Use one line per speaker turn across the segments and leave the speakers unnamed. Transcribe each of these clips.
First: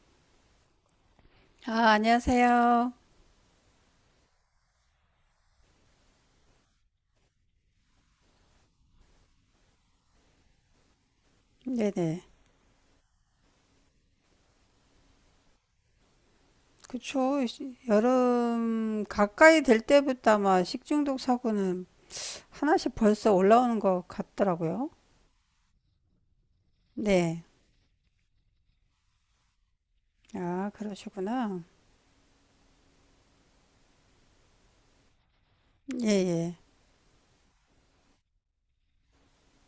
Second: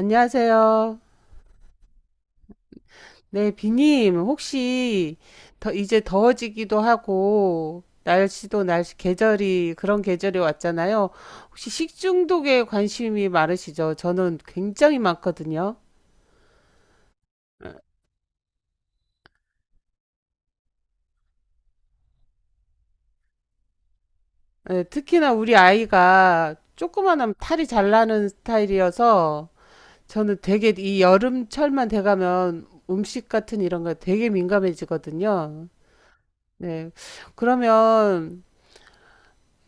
안녕하세요.
아, 안녕하세요.
네, 비님, 혹시 더 이제 더워지기도 하고 날씨 계절이 그런 계절이 왔잖아요. 혹시
네네.
식중독에 관심이 많으시죠? 저는 굉장히 많거든요.
그쵸. 여름 가까이 될 때부터 아마 식중독 사고는 하나씩 벌써 올라오는 것
네,
같더라고요.
특히나 우리 아이가 조그만하면
네.
탈이 잘 나는 스타일이어서 저는
아,
되게 이
그러시구나.
여름철만 돼가면 음식 같은 이런 거 되게 민감해지거든요.
예, 예.
네. 그러면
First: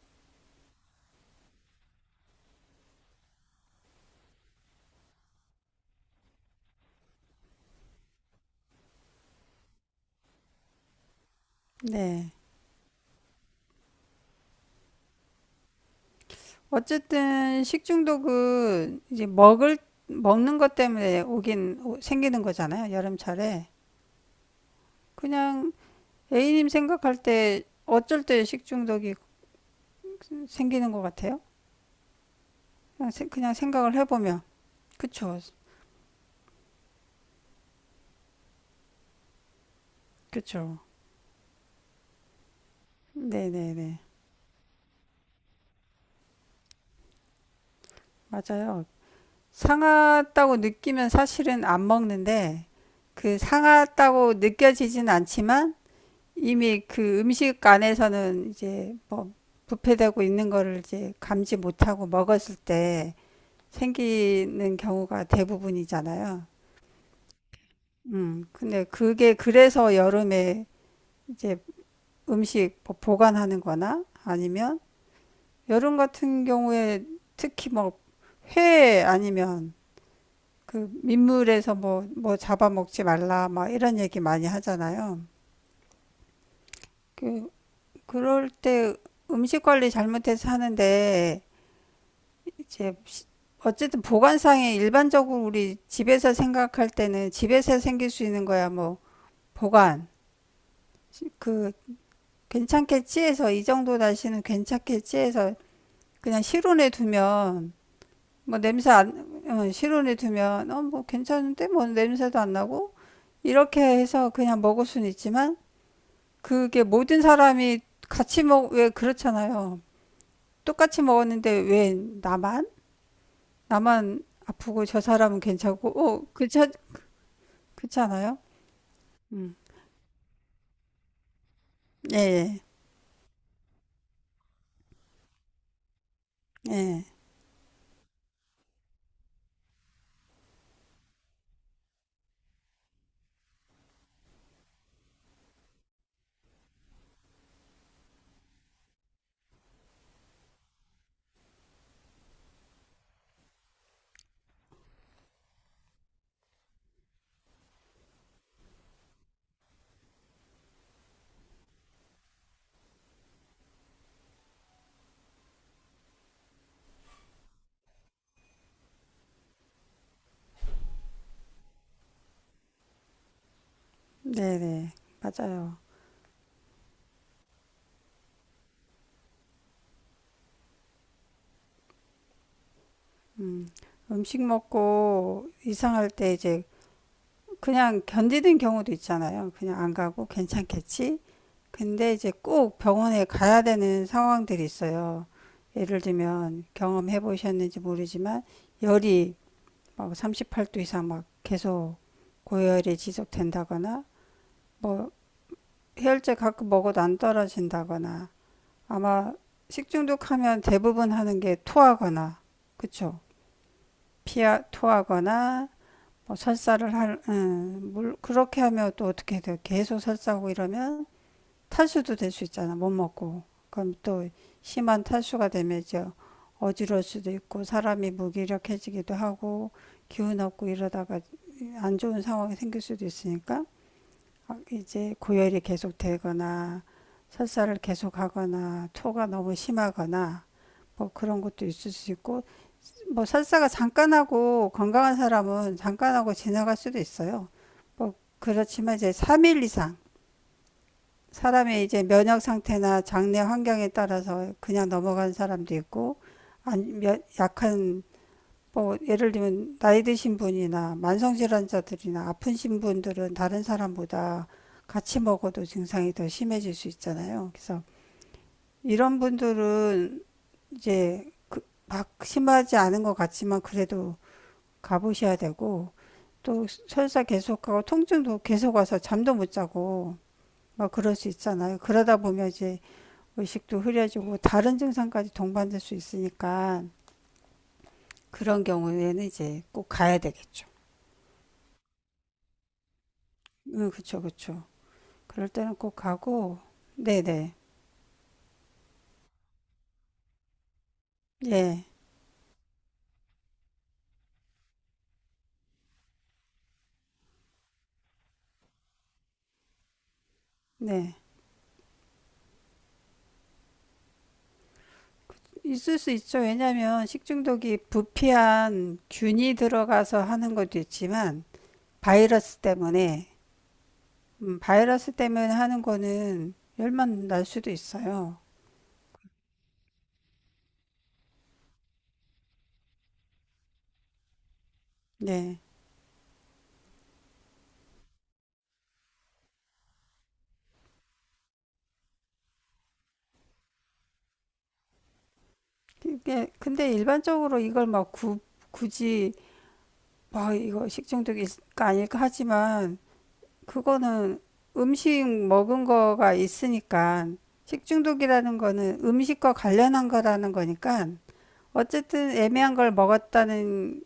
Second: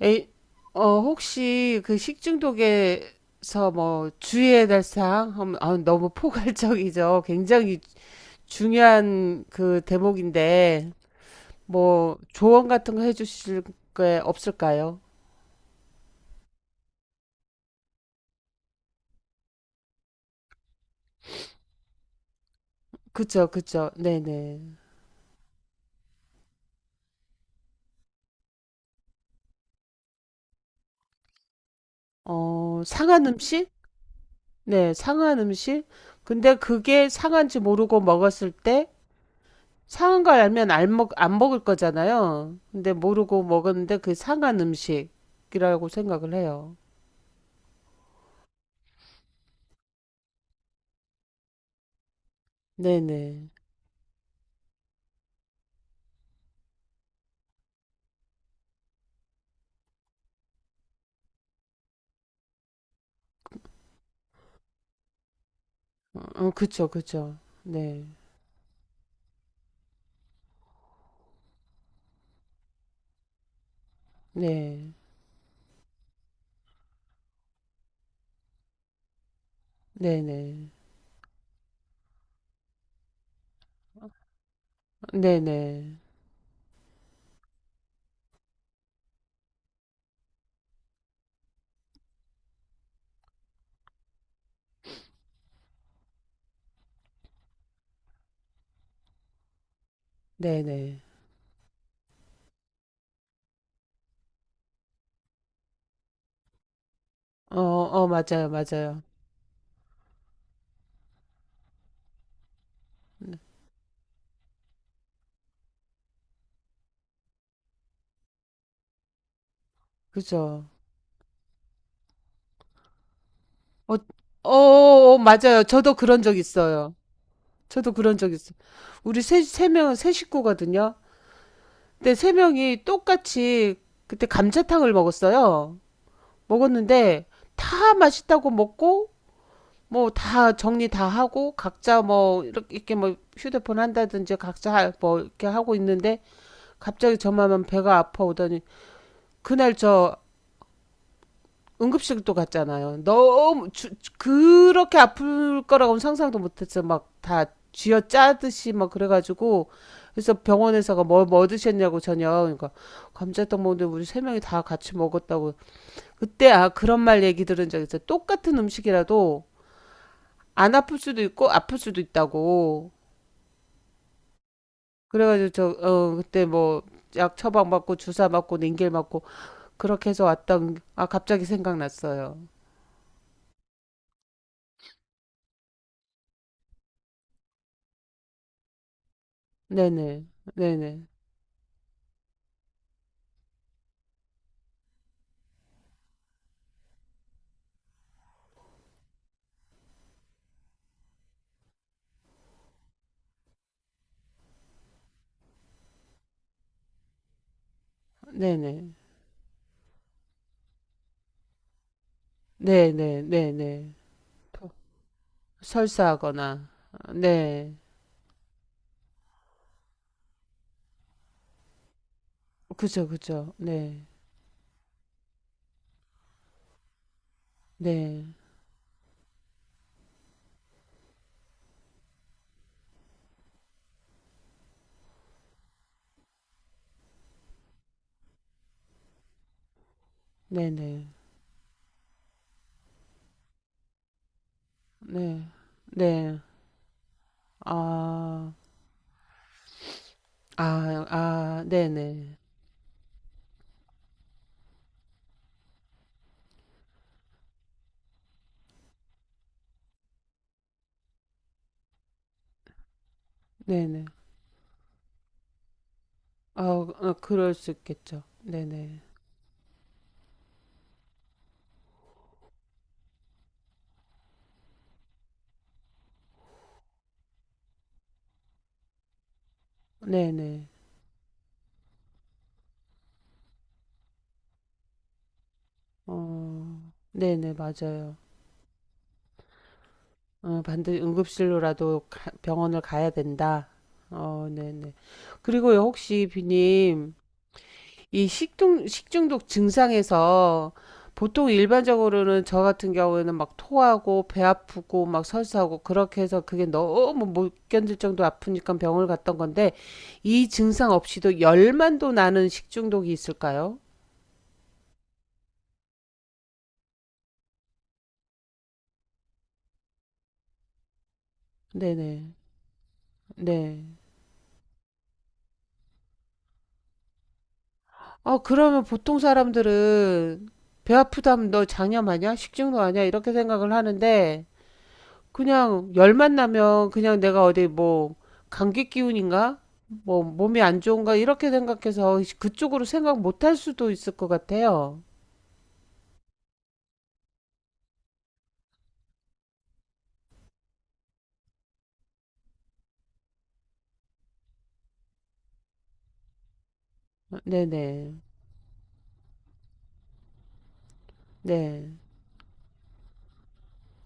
에이, 혹시 그 식중독에서 뭐 주의해야 될 사항? 아, 너무 포괄적이죠. 굉장히 중요한 그 대목인데, 뭐
네.
조언 같은 거 해주실 게 없을까요?
어쨌든 식중독은 이제 먹는 것 때문에 생기는 거잖아요.
그쵸,
여름철에.
그쵸. 네네.
그냥 A님 생각할 때 어쩔 때 식중독이 생기는 것 같아요?
어, 상한
그냥
음식?
생각을 해보면.
네,
그쵸.
상한 음식? 근데 그게 상한지 모르고 먹었을 때, 상한 걸 알면
그쵸.
안 먹을 거잖아요. 근데 모르고 먹었는데
네네네.
그 상한 음식이라고 생각을 해요.
맞아요. 상하다고 느끼면 사실은 안 먹는데, 그
네네.
상하다고 느껴지진 않지만, 이미 그 음식 안에서는 부패되고 있는 거를 이제 감지 못하고 먹었을 때 생기는 경우가 대부분이잖아요.
어 그쵸, 그쵸. 네.
근데 그게 그래서 여름에 이제 음식 뭐 보관하는 거나 아니면
네.
여름 같은 경우에 특히 뭐 회 아니면
네네.
그 민물에서 뭐 잡아먹지 말라, 막 이런 얘기 많이 하잖아요.
네네.
그, 그럴 때 음식 관리 잘못해서 하는데, 이제, 어쨌든 보관상에 일반적으로 우리 집에서 생각할 때는 집에서 생길 수 있는 거야, 뭐, 보관.
네네.
그, 괜찮겠지 해서, 이 정도 다시는 괜찮겠지 해서, 그냥 실온에
어
두면,
어 맞아요,
뭐 냄새
맞아요.
안, 어, 실온에 두면, 어, 뭐 괜찮은데? 뭐 냄새도 안 나고? 이렇게 해서 그냥 먹을 수는 있지만, 그게 모든 사람이 같이 먹, 왜 그렇잖아요.
그죠.
똑같이 먹었는데 왜 나만?
어
나만
어
아프고 저
어
사람은
맞아요.
괜찮고,
저도 그런
어,
적
그렇지,
있어요. 저도
그렇지
그런 적
않아요?
있어요. 우리
음.
세 식구거든요. 근데
예,
세
예,
명이 똑같이 그때 감자탕을 먹었어요.
예.
먹었는데 다 맛있다고 먹고 뭐 다 정리 다 하고 각자 뭐 이렇게 뭐 휴대폰 한다든지 각자 하 뭐 이렇게 하고 있는데 갑자기 저만만 배가 아파오더니 그날 저 응급실도 갔잖아요. 그렇게 아플 거라고는 상상도 못했어. 막 다 쥐어 짜듯이 막 그래가지고 그래서 병원에서가 뭐 드셨냐고 저녁 그러니까 감자떡 먹는데 우리 세 명이 다 같이 먹었다고 그때 아 그런 말 얘기 들은 적 있어. 똑같은 음식이라도 안 아플 수도 있고 아플 수도 있다고.
네네.
그래가지고 저
맞아요.
어 그때 뭐 약 처방 받고 주사 맞고 링겔 맞고 그렇게 해서 왔던 아 갑자기 생각났어요.
음식 먹고 이상할 때 이제 그냥 견디는 경우도 있잖아요. 그냥 안
네네
가고
네네
괜찮겠지? 근데 이제 꼭 병원에 가야 되는 상황들이 있어요. 예를 들면 경험해 보셨는지 모르지만 열이 막 38도 이상 막 계속 고열이 지속된다거나 뭐 해열제 가끔 먹어도 안 떨어진다거나
네네
아마 식중독하면 대부분 하는 게 토하거나 그쵸?
네네 네네
피하 토하거나 뭐
설사하거나
설사를 할,
네
물, 그렇게 하면 또 어떻게 돼요? 계속 설사하고 이러면 탈수도 될 수 있잖아. 못
그죠
먹고.
그죠
그럼
네네
또 심한 탈수가 되면 이제 어지러울 수도 있고 사람이 무기력해지기도 하고 기운 없고 이러다가 안 좋은 상황이 생길 수도 있으니까 이제 고열이 계속 되거나 설사를 계속 하거나 토가 너무 심하거나
네네
뭐 그런 것도 있을 수 있고 뭐 설사가 잠깐 하고 건강한 사람은 잠깐 하고 지나갈 수도 있어요. 뭐
네네아아아
그렇지만 이제 3일 이상 사람의 이제
네네
면역 상태나 장내 환경에 따라서 그냥 넘어간 사람도 있고 안, 약한 뭐 예를 들면 나이 드신 분이나 만성질환자들이나 아프신 분들은 다른
네네
사람보다 같이 먹어도 증상이 더
아
심해질 수
어,
있잖아요.
그럴 수
그래서
있겠죠. 네네
이런 분들은 이제 심하지 않은 것 같지만 그래도 가보셔야 되고 또 설사 계속하고 통증도 계속 와서 잠도 못 자고
네네
막 그럴 수 있잖아요. 그러다 보면 이제 의식도 흐려지고 다른 증상까지 동반될 수 있으니까
어 네네 맞아요.
그런 경우에는 이제 꼭 가야
어,
되겠죠.
반드시 응급실로라도 병원을 가야 된다.
응, 그쵸,
어,
그쵸.
네네.
그럴 때는
그리고요,
꼭
혹시
가고,
비님,
네네,
이 식중독 증상에서 보통
예,
일반적으로는 저 같은 경우에는 막 토하고 배 아프고 막 설사하고 그렇게 해서 그게 너무 못 견딜 정도 아프니까 병원을 갔던 건데 이 증상
네.
없이도 열만도 나는 식중독이 있을까요?
있을 수 있죠. 왜냐하면 식중독이 부패한 균이 들어가서 하는 것도 있지만,
네네.
바이러스 때문에,
네. 네.
바이러스 때문에 하는 거는 열만 날 수도 있어요.
아, 그러면 보통 사람들은 배 아프다면 너 장염하냐? 식중독 아니야? 이렇게 생각을 하는데
네.
그냥 열만 나면 그냥 내가 어디 뭐 감기 기운인가? 뭐 몸이 안 좋은가? 이렇게 생각해서 그쪽으로 생각 못 할 수도 있을 것 같아요.
이게, 근데 일반적으로 이걸 막 구, 굳이, 막 이거 식중독일까 아닐까 하지만, 그거는 음식 먹은 거가 있으니까
네네.
식중독이라는 거는 음식과 관련한 거라는 거니까
네.
어쨌든 애매한 걸 먹었다는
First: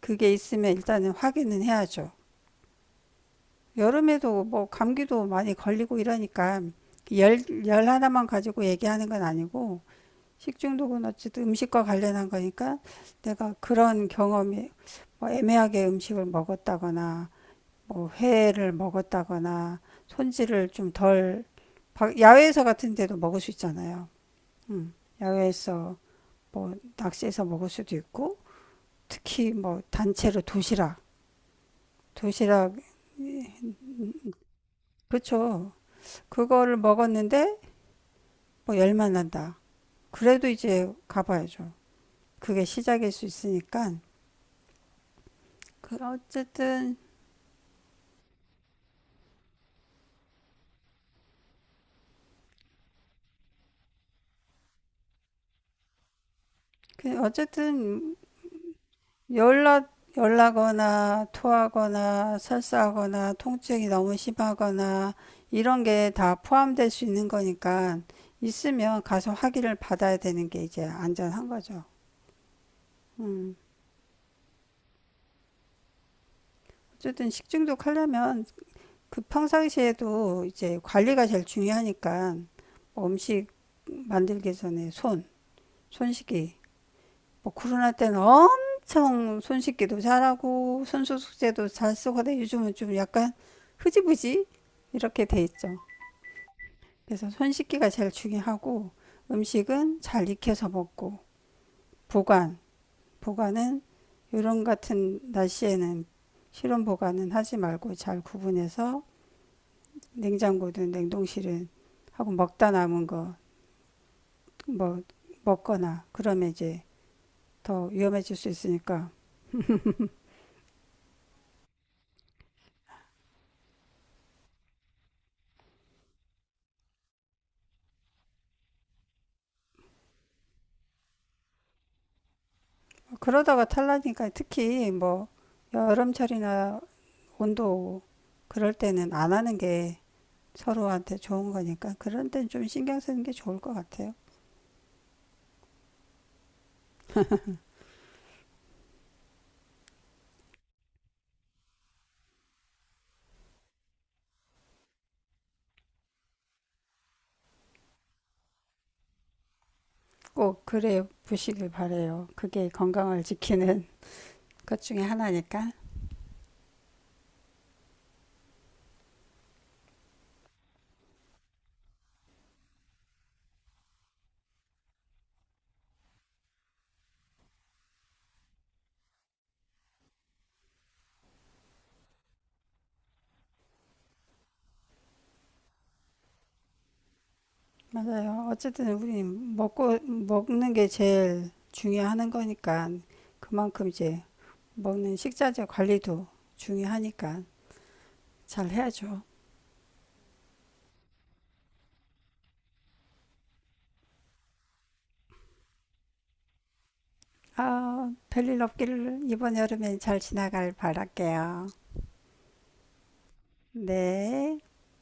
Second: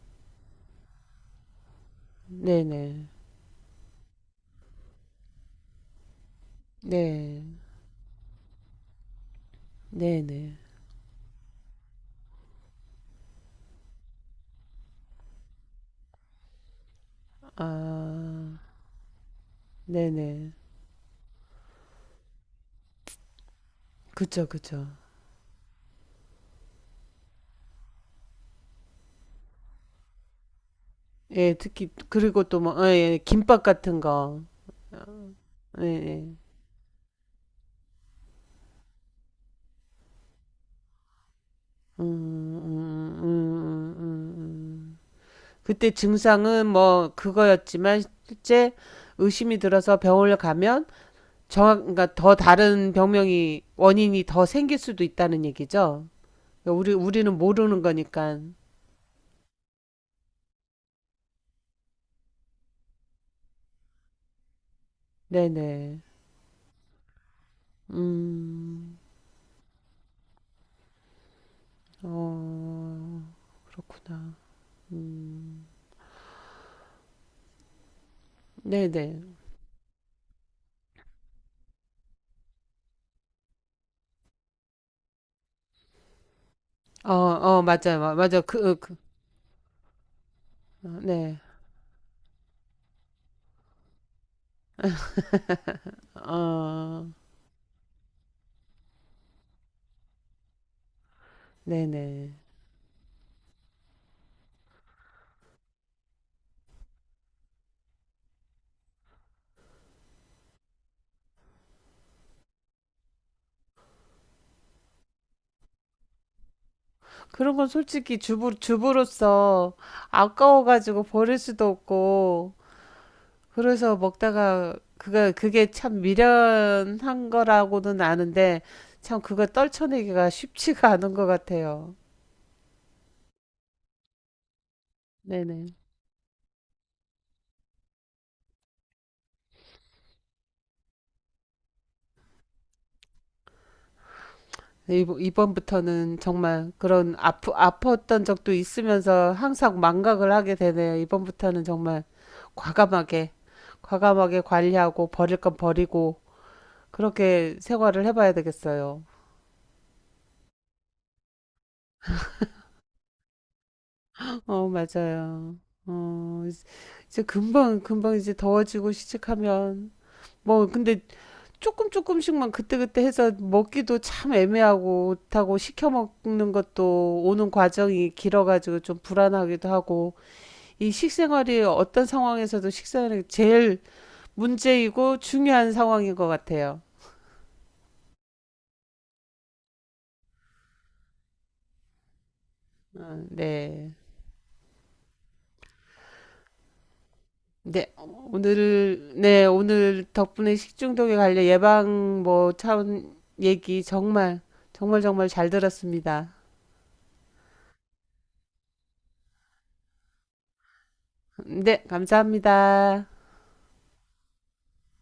그게 있으면 일단은 확인은 해야죠.
네네.
여름에도 뭐 감기도 많이 걸리고 이러니까
네.
열 하나만 가지고 얘기하는 건 아니고
네네.
식중독은 어쨌든 음식과 관련한 거니까 내가 그런 경험이 뭐 애매하게 음식을 먹었다거나
아,
뭐 회를 먹었다거나
네네.
손질을 좀 덜 야외에서 같은 데도 먹을 수 있잖아요.
그쵸, 그쵸.
음, 야외에서 뭐 낚시해서 먹을 수도 있고 특히 뭐 단체로 도시락
예, 특히, 그리고 또
도시락
뭐, 예, 예, 김밥 같은 거.
그렇죠.
예, 예.
그거를 먹었는데 뭐 열만 난다. 그래도 이제 가봐야죠. 그게 시작일 수
음,
있으니까
음. 그때
그
증상은
어쨌든
뭐 그거였지만 실제 의심이 들어서 병원을 가면 정확 그러니까 더 다른 병명이 원인이 더 생길 수도 있다는 얘기죠. 그러니까 우리
그
우리는 모르는
어쨌든
거니까.
열나, 열나거나 토하거나 설사하거나 통증이 너무 심하거나 이런
네네.
게 다 포함될 수 있는 거니까
음.
있으면 가서 확인을 받아야 되는 게 이제 안전한 거죠.
어
음.
그렇구나.
어쨌든 식중독 하려면
네네.
그 평상시에도 이제 관리가 제일 중요하니까 뭐 음식 만들기 전에 손 씻기, 뭐
어어
코로나
맞아요
때는
맞아 그
엄청 손 씻기도 잘하고
어, 네.
손소독제도 잘 쓰고 근데 요즘은 좀 약간 흐지부지 이렇게 돼 있죠.
어
그래서 손 씻기가 제일 중요하고 음식은 잘 익혀서 먹고
네네.
보관, 보관은 요런 같은 날씨에는 실온 보관은 하지 말고 잘 구분해서 냉장고든 냉동실은 하고 먹다 남은 거 뭐 먹거나 그러면 이제
그런 건
더
솔직히
위험해질 수 있으니까
주부로서 아까워가지고 버릴 수도 없고, 그래서 그게 참 미련한 거라고는 아는데, 참 그거 떨쳐내기가 쉽지가 않은 것 같아요.
그러다가 탈라니까 특히 뭐
네네.
여름철이나 온도 그럴 때는 안 하는 게 서로한테 좋은 거니까 그런 때는 좀 신경 쓰는 게 좋을 것 같아요.
이번부터는 정말 그런 아팠던 적도 있으면서 항상 망각을 하게 되네요. 이번부터는 정말 과감하게, 과감하게 관리하고 버릴 건 버리고, 그렇게 생활을 해봐야 되겠어요.
꼭 그래 보시길 바래요. 그게 건강을 지키는
어,
것 중에
맞아요.
하나니까.
어, 이제 이제 금방 이제 더워지고 시작하면. 뭐, 근데 조금씩만 그때그때 해서 먹기도 참 애매하고, 그렇다고 시켜 먹는 것도 오는 과정이 길어가지고 좀 불안하기도 하고, 이 식생활이 어떤 상황에서도 식생활이 제일 문제이고 중요한 상황인 것 같아요.
맞아요. 어쨌든 우리 먹고 먹는 게 제일 중요한 거니까
어,
그만큼
네.
이제 먹는 식자재 관리도 중요하니까
네,
잘 해야죠.
오늘 덕분에 식중독에 관련 예방 뭐 차원 얘기 정말, 정말 정말 잘 들었습니다.
아, 별일 없기를 이번 여름엔 잘 지나갈 바랄게요.
네, 감사합니다.
네.